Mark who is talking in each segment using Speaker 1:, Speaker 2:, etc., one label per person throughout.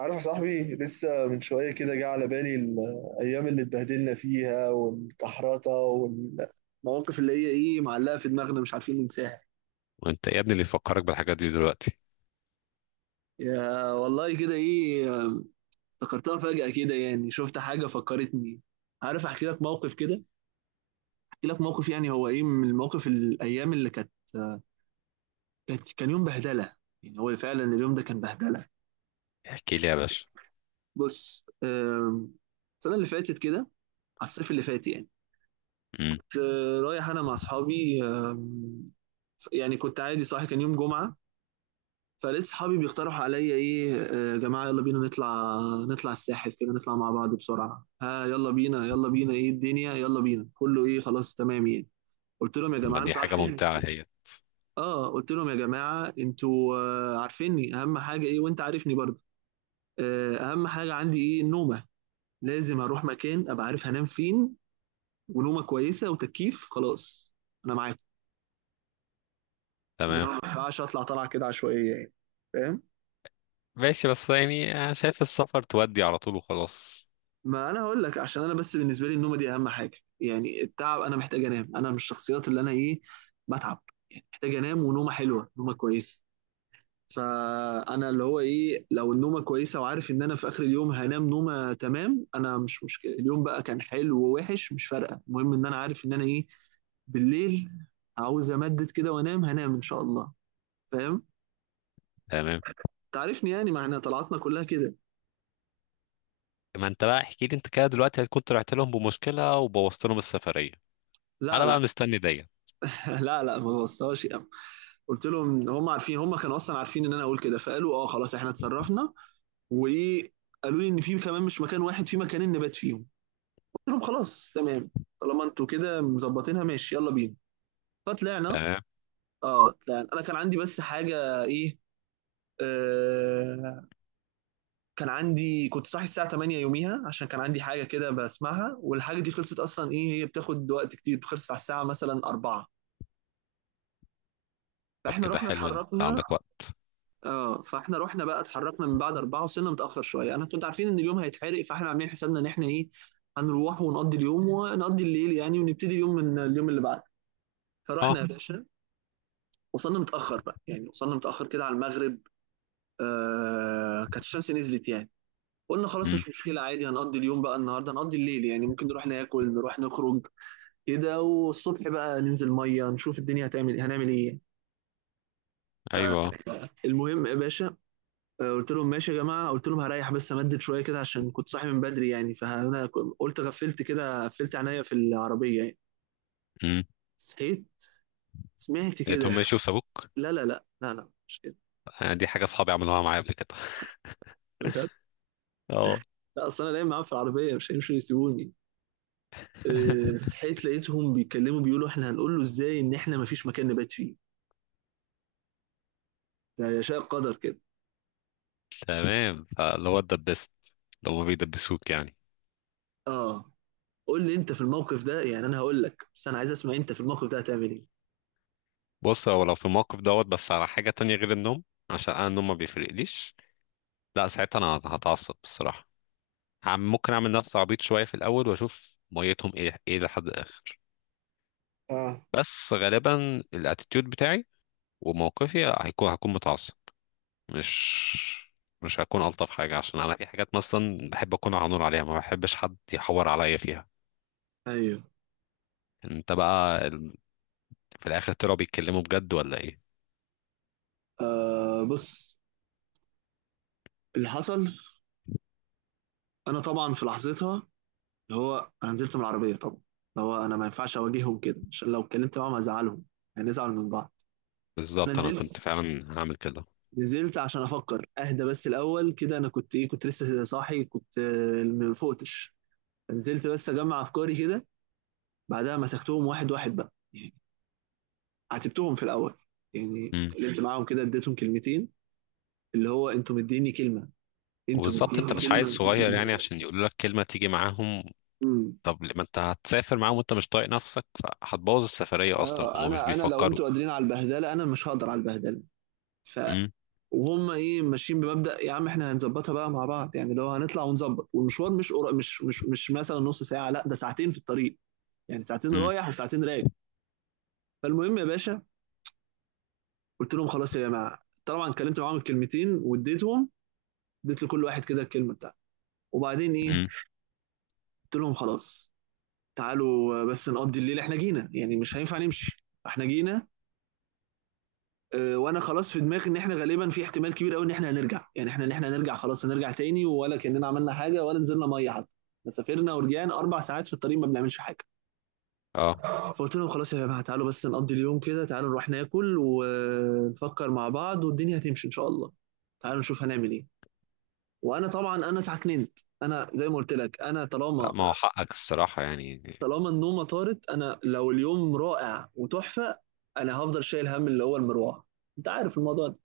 Speaker 1: عارف يا صاحبي، لسه من شوية كده جه على بالي الأيام اللي اتبهدلنا فيها والكحرطة والمواقف اللي هي إيه معلقة في دماغنا، مش عارفين ننساها.
Speaker 2: وانت يا ابني اللي يفكرك بالحاجات دي دلوقتي؟
Speaker 1: يا والله كده إيه. افتكرتها فجأة كده، يعني شفت حاجة فكرتني. عارف أحكي لك موقف كده؟ أحكي لك موقف، يعني هو إيه من المواقف، الأيام اللي كانت، كان يوم بهدلة. يعني هو فعلا اليوم ده كان بهدلة.
Speaker 2: احكي لي يا باشا.
Speaker 1: بص، السنة اللي فاتت كده، على الصيف اللي فات يعني.
Speaker 2: امم.
Speaker 1: رايح انا مع اصحابي، يعني كنت عادي صاحي، كان يوم جمعه. فلقيت صحابي بيقترحوا عليا ايه، يا جماعه يلا بينا نطلع، نطلع الساحل كده، نطلع مع بعض بسرعه، ها يلا بينا يلا بينا ايه الدنيا يلا بينا كله ايه خلاص تمام يعني. قلت لهم يا
Speaker 2: طب ما
Speaker 1: جماعه
Speaker 2: دي
Speaker 1: انتوا
Speaker 2: حاجه
Speaker 1: عارفيني.
Speaker 2: ممتعه هي.
Speaker 1: اه قلت لهم يا جماعه انتوا، عارفيني، اهم حاجه ايه؟ وانت عارفني برضه. اهم حاجه عندي ايه؟ النومه. لازم اروح مكان ابقى عارف هنام فين، ونومه كويسه وتكييف، خلاص انا معاكم. إنما
Speaker 2: تمام.
Speaker 1: ما ينفعش اطلع طلعه كده عشوائيه يعني. فاهم.
Speaker 2: ماشي، بس يعني انا شايف السفر تودي على طول وخلاص.
Speaker 1: ما انا هقول لك، عشان انا بس بالنسبه لي النومه دي اهم حاجه، يعني التعب، انا محتاج انام. انا من الشخصيات اللي انا ايه، بتعب. يعني محتاج انام، ونومه حلوه، نومه كويسه. فانا اللي هو ايه، لو النومه كويسه وعارف ان انا في اخر اليوم هنام نومه تمام، انا مش مشكله اليوم بقى كان حلو ووحش، مش فارقه. المهم ان انا عارف ان انا ايه بالليل، عاوز امدد كده وانام، هنام ان شاء الله. فاهم؟
Speaker 2: تمام.
Speaker 1: تعرفني يعني، ما احنا طلعتنا كلها كده.
Speaker 2: ما انت بقى احكي لي، انت كده دلوقتي هتكون طلعت لهم بمشكله وبوظت لهم السفريه،
Speaker 1: لا
Speaker 2: انا
Speaker 1: لا.
Speaker 2: بقى مستني دي.
Speaker 1: لا لا، ما بوظتهاش. قلت لهم هم عارفين، هم كانوا اصلا عارفين ان انا اقول كده، فقالوا اه خلاص احنا اتصرفنا. وايه، قالوا لي ان في كمان، مش مكان واحد، في مكانين نبات فيهم. قلت لهم خلاص تمام، طالما انتوا كده مظبطينها ماشي يلا بينا. فطلعنا.
Speaker 2: تمام.
Speaker 1: اه طلعنا. انا كان عندي بس حاجه ايه، آه كان عندي، كنت صاحي الساعه 8 يوميها، عشان كان عندي حاجه كده بسمعها، والحاجه دي خلصت اصلا ايه هي، بتاخد وقت كتير، خلصت على الساعه مثلا 4.
Speaker 2: طب
Speaker 1: فاحنا
Speaker 2: كده
Speaker 1: رحنا
Speaker 2: حلو، انت
Speaker 1: اتحركنا.
Speaker 2: عندك وقت.
Speaker 1: اه فاحنا رحنا بقى اتحركنا من بعد أربعة. وصلنا متأخر شوية، أنا كنت عارفين إن اليوم هيتحرق، فاحنا عاملين حسابنا إن احنا إيه، هنروح ونقضي اليوم ونقضي الليل يعني، ونبتدي اليوم من اليوم اللي بعده. فرحنا
Speaker 2: اه.
Speaker 1: يا باشا. وصلنا متأخر بقى يعني، وصلنا متأخر كده على المغرب. آه كانت الشمس نزلت يعني. قلنا خلاص
Speaker 2: امم.
Speaker 1: مش مشكلة عادي، هنقضي اليوم بقى النهاردة، هنقضي الليل يعني، ممكن نروح ناكل، نروح نخرج كده، والصبح بقى ننزل مية، نشوف الدنيا هتعمل، هنعمل إيه يعني.
Speaker 2: ايوه.
Speaker 1: المهم يا باشا، قلت لهم ماشي يا جماعه، قلت لهم هريح بس، امدد شويه كده عشان كنت صاحي من بدري يعني. فانا قلت غفلت كده، قفلت عينيا في العربيه يعني.
Speaker 2: امم.
Speaker 1: صحيت، سمعت
Speaker 2: لقيتهم
Speaker 1: كده.
Speaker 2: ماشي وسابوك.
Speaker 1: لا لا لا لا لا، مش كده.
Speaker 2: آه، دي حاجه اصحابي عملوها معايا قبل كده.
Speaker 1: بجد.
Speaker 2: اه.
Speaker 1: لا اصل انا نايم معاهم في العربيه، مش هيمشوا يسيبوني. صحيت لقيتهم بيتكلموا، بيقولوا احنا هنقول له ازاي ان احنا ما فيش مكان نبات فيه؟ ده يشاء قدر كده.
Speaker 2: تمام، فاللي هو اتدبست لو ما بيدبسوك يعني.
Speaker 1: اه. قول لي انت في الموقف ده، يعني انا هقول لك بس انا عايز اسمع، انت في الموقف ده هتعمل ايه؟
Speaker 2: بص، هو لو في الموقف دوت بس على حاجة تانية غير النوم، عشان أنا النوم ما بيفرقليش. لا، ساعتها أنا هتعصب بصراحة. عم، ممكن أعمل نفسي عبيط شوية في الأول وأشوف ميتهم إيه لحد الآخر.
Speaker 1: اه.
Speaker 2: بس غالبا الاتيتيود بتاعي وموقفي هكون متعصب، مش مش هكون ألطف حاجة، عشان أنا في حاجات مثلا بحب أكون على نور عليها، ما بحبش حد يحور عليا فيها.
Speaker 1: ايوه.
Speaker 2: أنت بقى في الآخر طلعوا بيتكلموا بجد ولا إيه؟
Speaker 1: آه بص، اللي حصل، انا طبعا في لحظتها، اللي هو انا نزلت من العربيه طبعا، اللي هو انا ما ينفعش اواجههم كده، عشان لو اتكلمت معاهم هزعلهم، هنزعل من بعض. انا
Speaker 2: بالظبط، أنا كنت
Speaker 1: نزلت،
Speaker 2: فعلا هعمل كده.
Speaker 1: نزلت عشان افكر اهدى بس الاول كده، انا كنت ايه، كنت لسه صاحي، كنت ما فقتش. نزلت بس اجمع افكاري كده. بعدها مسكتهم واحد واحد بقى يعني، عاتبتهم في الاول، يعني اتكلمت معاهم كده، اديتهم كلمتين. اللي هو انتوا مديني كلمه، انتوا
Speaker 2: وبالظبط انت
Speaker 1: مديني
Speaker 2: مش عايز
Speaker 1: كلمه.
Speaker 2: صغير يعني عشان يقولوا لك كلمة تيجي معاهم.
Speaker 1: امم.
Speaker 2: طب ما انت هتسافر معاهم وانت مش طايق نفسك، فهتبوظ السفرية اصلا،
Speaker 1: اه
Speaker 2: فهم مش
Speaker 1: انا لو
Speaker 2: بيفكروا.
Speaker 1: انتوا قادرين على البهدله، انا مش هقدر على البهدله. ف،
Speaker 2: امم.
Speaker 1: وهم ايه ماشيين بمبدأ يا عم، احنا هنظبطها بقى مع بعض يعني، لو هنطلع ونظبط، والمشوار مش قرا، مش مثلا نص ساعة، لا ده ساعتين في الطريق. يعني ساعتين
Speaker 2: امم.
Speaker 1: رايح وساعتين راجع. فالمهم يا باشا، قلت لهم خلاص يا جماعة، طبعا اتكلمت معاهم الكلمتين واديتهم، اديت لكل واحد كده الكلمة بتاعته، وبعدين ايه،
Speaker 2: امم.
Speaker 1: قلت لهم خلاص، تعالوا بس نقضي الليل، احنا جينا يعني مش هينفع نمشي، احنا جينا. وانا خلاص في دماغي ان احنا غالبا في احتمال كبير قوي ان احنا هنرجع، يعني احنا ان احنا هنرجع، خلاص هنرجع تاني، ولا كاننا عملنا حاجه، ولا نزلنا ميه حتى. إحنا سافرنا ورجعنا اربع ساعات في الطريق ما بنعملش حاجه.
Speaker 2: اه.
Speaker 1: فقلت لهم خلاص يا جماعه، تعالوا بس نقضي اليوم كده، تعالوا نروح ناكل، ونفكر مع بعض والدنيا هتمشي ان شاء الله. تعالوا نشوف هنعمل ايه. وانا طبعا انا اتعكننت، انا زي ما قلت لك، انا
Speaker 2: لا،
Speaker 1: طالما،
Speaker 2: ما هو حقك الصراحة يعني.
Speaker 1: طالما النومه طارت، انا لو اليوم رائع وتحفه، انا هفضل شايل هم اللي هو المروحه. انت عارف الموضوع ده.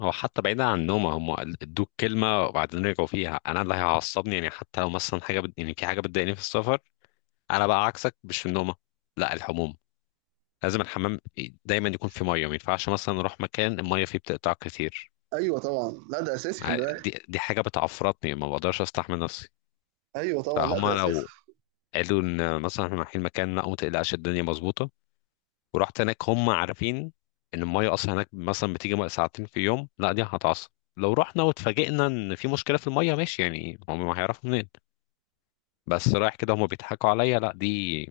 Speaker 2: هو حتى بعيدا عن النوم، هم ادوك كلمة وبعدين رجعوا فيها، انا اللي هيعصبني يعني، حتى لو مثلا حاجة يعني في حاجة بتضايقني في السفر. انا بقى عكسك، مش في النومة، لا الحموم. لازم الحمام دايما يكون في ميه، ما ينفعش مثلا اروح مكان الميه فيه بتقطع كتير.
Speaker 1: ايوه طبعا لا ده اساسي، خلي بالك.
Speaker 2: دي حاجة بتعفرتني، ما بقدرش استحمل نفسي.
Speaker 1: ايوه طبعا لا ده
Speaker 2: فهما
Speaker 1: اساسي.
Speaker 2: لو قالوا ان مثلا احنا رايحين مكان، لا وما تقلقش الدنيا مظبوطة، ورحت هناك هم عارفين ان المية اصلا هناك مثلا بتيجي ساعتين في يوم، لا دي هتعصب. لو رحنا واتفاجئنا ان في مشكلة في المية ماشي يعني هم ما هيعرفوا منين، بس رايح كده هم بيضحكوا عليا، لا دي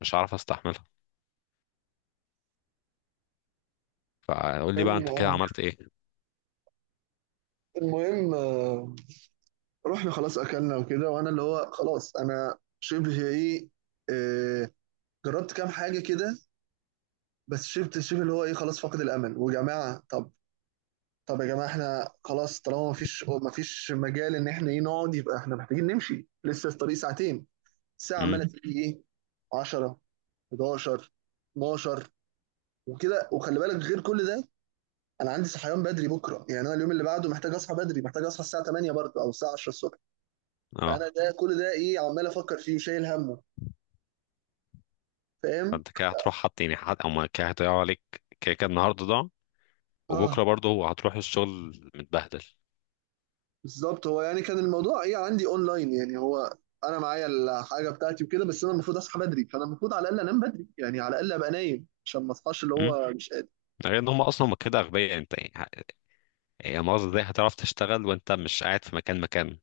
Speaker 2: مش هعرف استحملها. فقول لي بقى انت كده
Speaker 1: المهم،
Speaker 2: عملت ايه؟
Speaker 1: المهم آه، رحنا خلاص اكلنا وكده، وانا اللي هو خلاص انا شبه ايه، آه، جربت كام حاجه كده. بس شبت شبه اللي هو ايه، خلاص فاقد الامل. وجماعه طب، طب يا جماعه احنا خلاص، طالما مفيش مجال ان احنا ايه نقعد، يبقى احنا محتاجين نمشي لسه الطريق ساعتين. الساعه
Speaker 2: امم.
Speaker 1: عماله تيجي ايه، 10، 11، 12، وكده. وخلي بالك غير كل ده، انا عندي صحيان بدري بكره، يعني انا اليوم اللي بعده محتاج اصحى بدري، محتاج اصحى الساعه 8 برضه او الساعه 10 الصبح.
Speaker 2: اه.
Speaker 1: فانا ده كل ده ايه عمال افكر فيه وشايل همه. فاهم.
Speaker 2: فانت كده هتروح حط يعني حد او ما كده هيضيعوا عليك كده كده النهارده ده، وبكره
Speaker 1: اه
Speaker 2: برضه هو هتروح الشغل متبهدل.
Speaker 1: بالظبط هو، يعني كان الموضوع ايه عندي اونلاين يعني هو، انا معايا الحاجه بتاعتي وكده، بس انا المفروض اصحى بدري، فانا المفروض على الاقل انام بدري، يعني على الاقل ابقى نايم عشان ما اصحاش اللي
Speaker 2: إمم.
Speaker 1: هو مش قادر.
Speaker 2: ده غير ان هم اصلا هم كده اغبياء، انت يعني يعني مؤاخذة، ازاي هتعرف تشتغل وانت مش قاعد في مكان مكان؟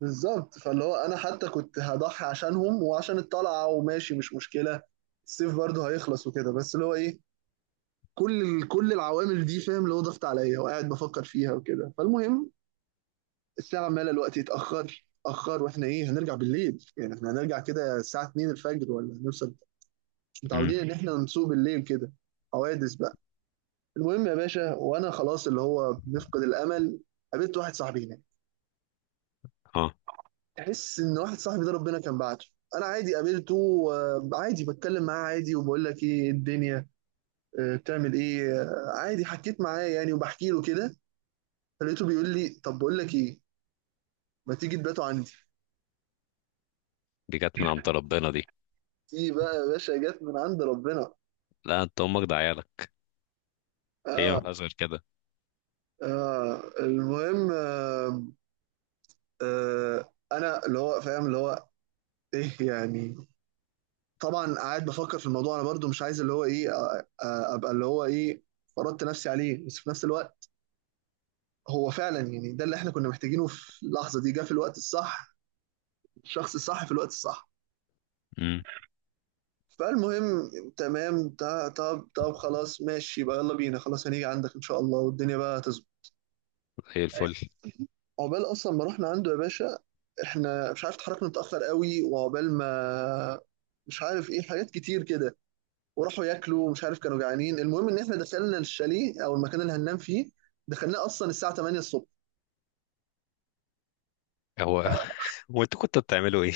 Speaker 1: بالظبط. فاللي هو انا حتى كنت هضحي عشانهم وعشان الطلعه، وماشي مش مشكله الصيف برضه هيخلص وكده، بس اللي هو ايه، كل كل العوامل دي فاهم، اللي هو ضغط عليا وقاعد بفكر فيها وكده. فالمهم، الساعه عماله الوقت يتاخر، اتاخر، واحنا ايه هنرجع بالليل يعني، احنا هنرجع كده الساعه 2 الفجر ولا هنوصل. مش
Speaker 2: امم.
Speaker 1: متعودين ان احنا نسوق بالليل كده، حوادث بقى. المهم يا باشا، وانا خلاص اللي هو بنفقد الامل، قابلت واحد صاحبي هناك.
Speaker 2: اه.
Speaker 1: تحس ان واحد صاحبي ده ربنا كان بعته. انا عادي قابلته، عادي بتكلم معاه عادي، وبقول لك ايه الدنيا، بتعمل ايه، عادي حكيت معاه يعني، وبحكي له كده. فلقيته بيقول لي، طب بقول لك ايه، ما تيجي تباتوا عندي.
Speaker 2: دي جت من عند ربنا دي.
Speaker 1: دي بقى يا باشا جت من عند ربنا.
Speaker 2: لا انت امك ده عيالك، هي
Speaker 1: اه.
Speaker 2: ما فيهاش غير كده.
Speaker 1: اه المهم، انا اللي هو فاهم اللي هو ايه يعني، طبعا قاعد بفكر في الموضوع، انا برضو مش عايز اللي هو ايه، ابقى اللي هو ايه، فرضت نفسي عليه، بس في نفس الوقت، هو فعلا يعني ده اللي احنا كنا محتاجينه في اللحظة دي، جه في الوقت الصح، الشخص الصح في الوقت الصح.
Speaker 2: امم.
Speaker 1: فالمهم، تمام طب طب خلاص ماشي، يبقى يلا بينا، خلاص هنيجي عندك ان شاء الله، والدنيا بقى تظبط.
Speaker 2: زي الفل.
Speaker 1: عقبال اصلا ما رحنا عنده يا باشا، احنا مش عارف اتحركنا متاخر قوي، وعقبال ما، مش عارف ايه حاجات كتير كده، وراحوا ياكلوا مش عارف كانوا جعانين. المهم ان احنا دخلنا الشاليه او المكان اللي هننام فيه، دخلناه اصلا الساعه 8 الصبح.
Speaker 2: هو هو انتوا كنتوا بتعملوا ايه؟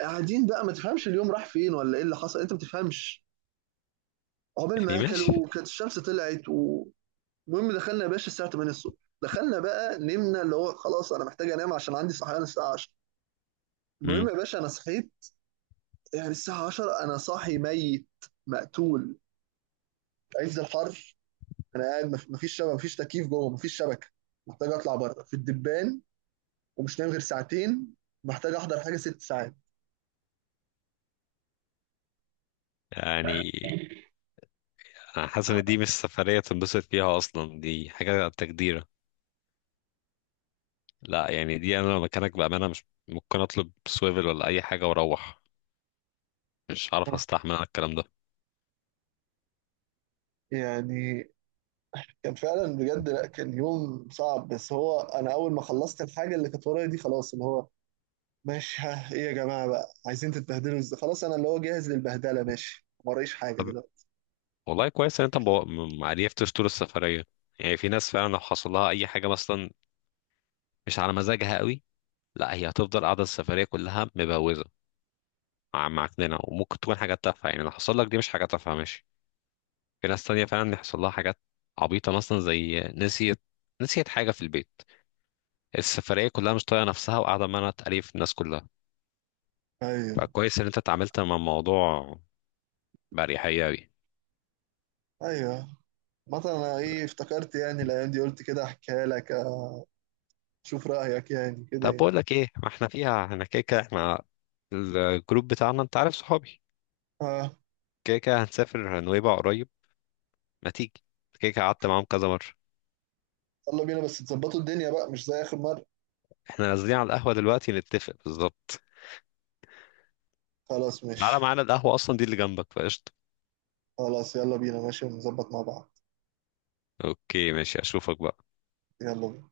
Speaker 1: قاعدين بقى ما تفهمش اليوم راح فين ولا ايه اللي حصل، انت ما بتفهمش. عقبال
Speaker 2: يعني
Speaker 1: ما اكلوا
Speaker 2: ماشي.
Speaker 1: كانت الشمس طلعت و-. المهم دخلنا يا باشا الساعه 8 الصبح. دخلنا بقى نمنا اللي هو خلاص انا محتاج انام عشان عندي صحيان الساعه 10. المهم
Speaker 2: امم.
Speaker 1: يا باشا انا صحيت، يعني الساعه 10 انا صاحي ميت، مقتول، عز الحر. انا قاعد مفيش شبكه، مفيش تكييف جوه، مفيش شبكه، محتاج اطلع بره في الدبان، ومش نايم غير ساعتين، محتاج احضر حاجه ست ساعات.
Speaker 2: يعني انا حاسس ان دي مش سفرية تنبسط فيها اصلا، دي حاجة تجديرة. لا يعني دي، انا لو مكانك بامانة مش ممكن اطلب سويفل ولا اي حاجة واروح، مش عارف استحمل الكلام ده.
Speaker 1: يعني، كان فعلا بجد لا كان يوم صعب. بس هو انا اول ما خلصت الحاجه اللي كانت ورايا دي، خلاص اللي هو ماشي، ها ايه يا جماعه بقى عايزين تتبهدلوا ازاي، خلاص انا اللي هو جاهز للبهدله، ماشي ما ورايش حاجه دلوقتي.
Speaker 2: والله كويس ان انت ما عرفتش طول السفريه. يعني في ناس فعلا لو حصل لها اي حاجه مثلا مش على مزاجها قوي، لا هي هتفضل قاعده السفريه كلها مبوزه، معكننه، وممكن تكون حاجات تافهه، يعني لو حصل لك دي مش حاجه تافهه ماشي. في ناس تانية فعلا يحصل لها حاجات عبيطه مثلا زي نسيت حاجه في البيت، السفريه كلها مش طايقه نفسها وقاعده ما انا تقريف الناس كلها.
Speaker 1: ايوه.
Speaker 2: فكويس ان انت اتعاملت مع الموضوع باريحيه قوي.
Speaker 1: ايوه، مثلا انا ايه افتكرت يعني الايام دي، قلت كده احكيها لك، اشوف رايك يعني كده
Speaker 2: طب
Speaker 1: يعني.
Speaker 2: بقول لك ايه، ما احنا فيها احنا، كده كده احنا الجروب بتاعنا انت عارف صحابي،
Speaker 1: اه.
Speaker 2: كده كده هنسافر نويبع قريب، ما تيجي، كده كده قعدت معاهم كذا مرة.
Speaker 1: يلا بينا بس تظبطوا الدنيا بقى مش زي آخر مرة.
Speaker 2: احنا نازلين على القهوة دلوقتي نتفق بالظبط.
Speaker 1: خلاص
Speaker 2: تعالى
Speaker 1: ماشي.
Speaker 2: معانا القهوة، أصلا دي اللي جنبك فقشطة.
Speaker 1: خلاص يلا بينا ماشي ونظبط مع بعض.
Speaker 2: اوكي ماشي، أشوفك بقى.
Speaker 1: يلا بينا.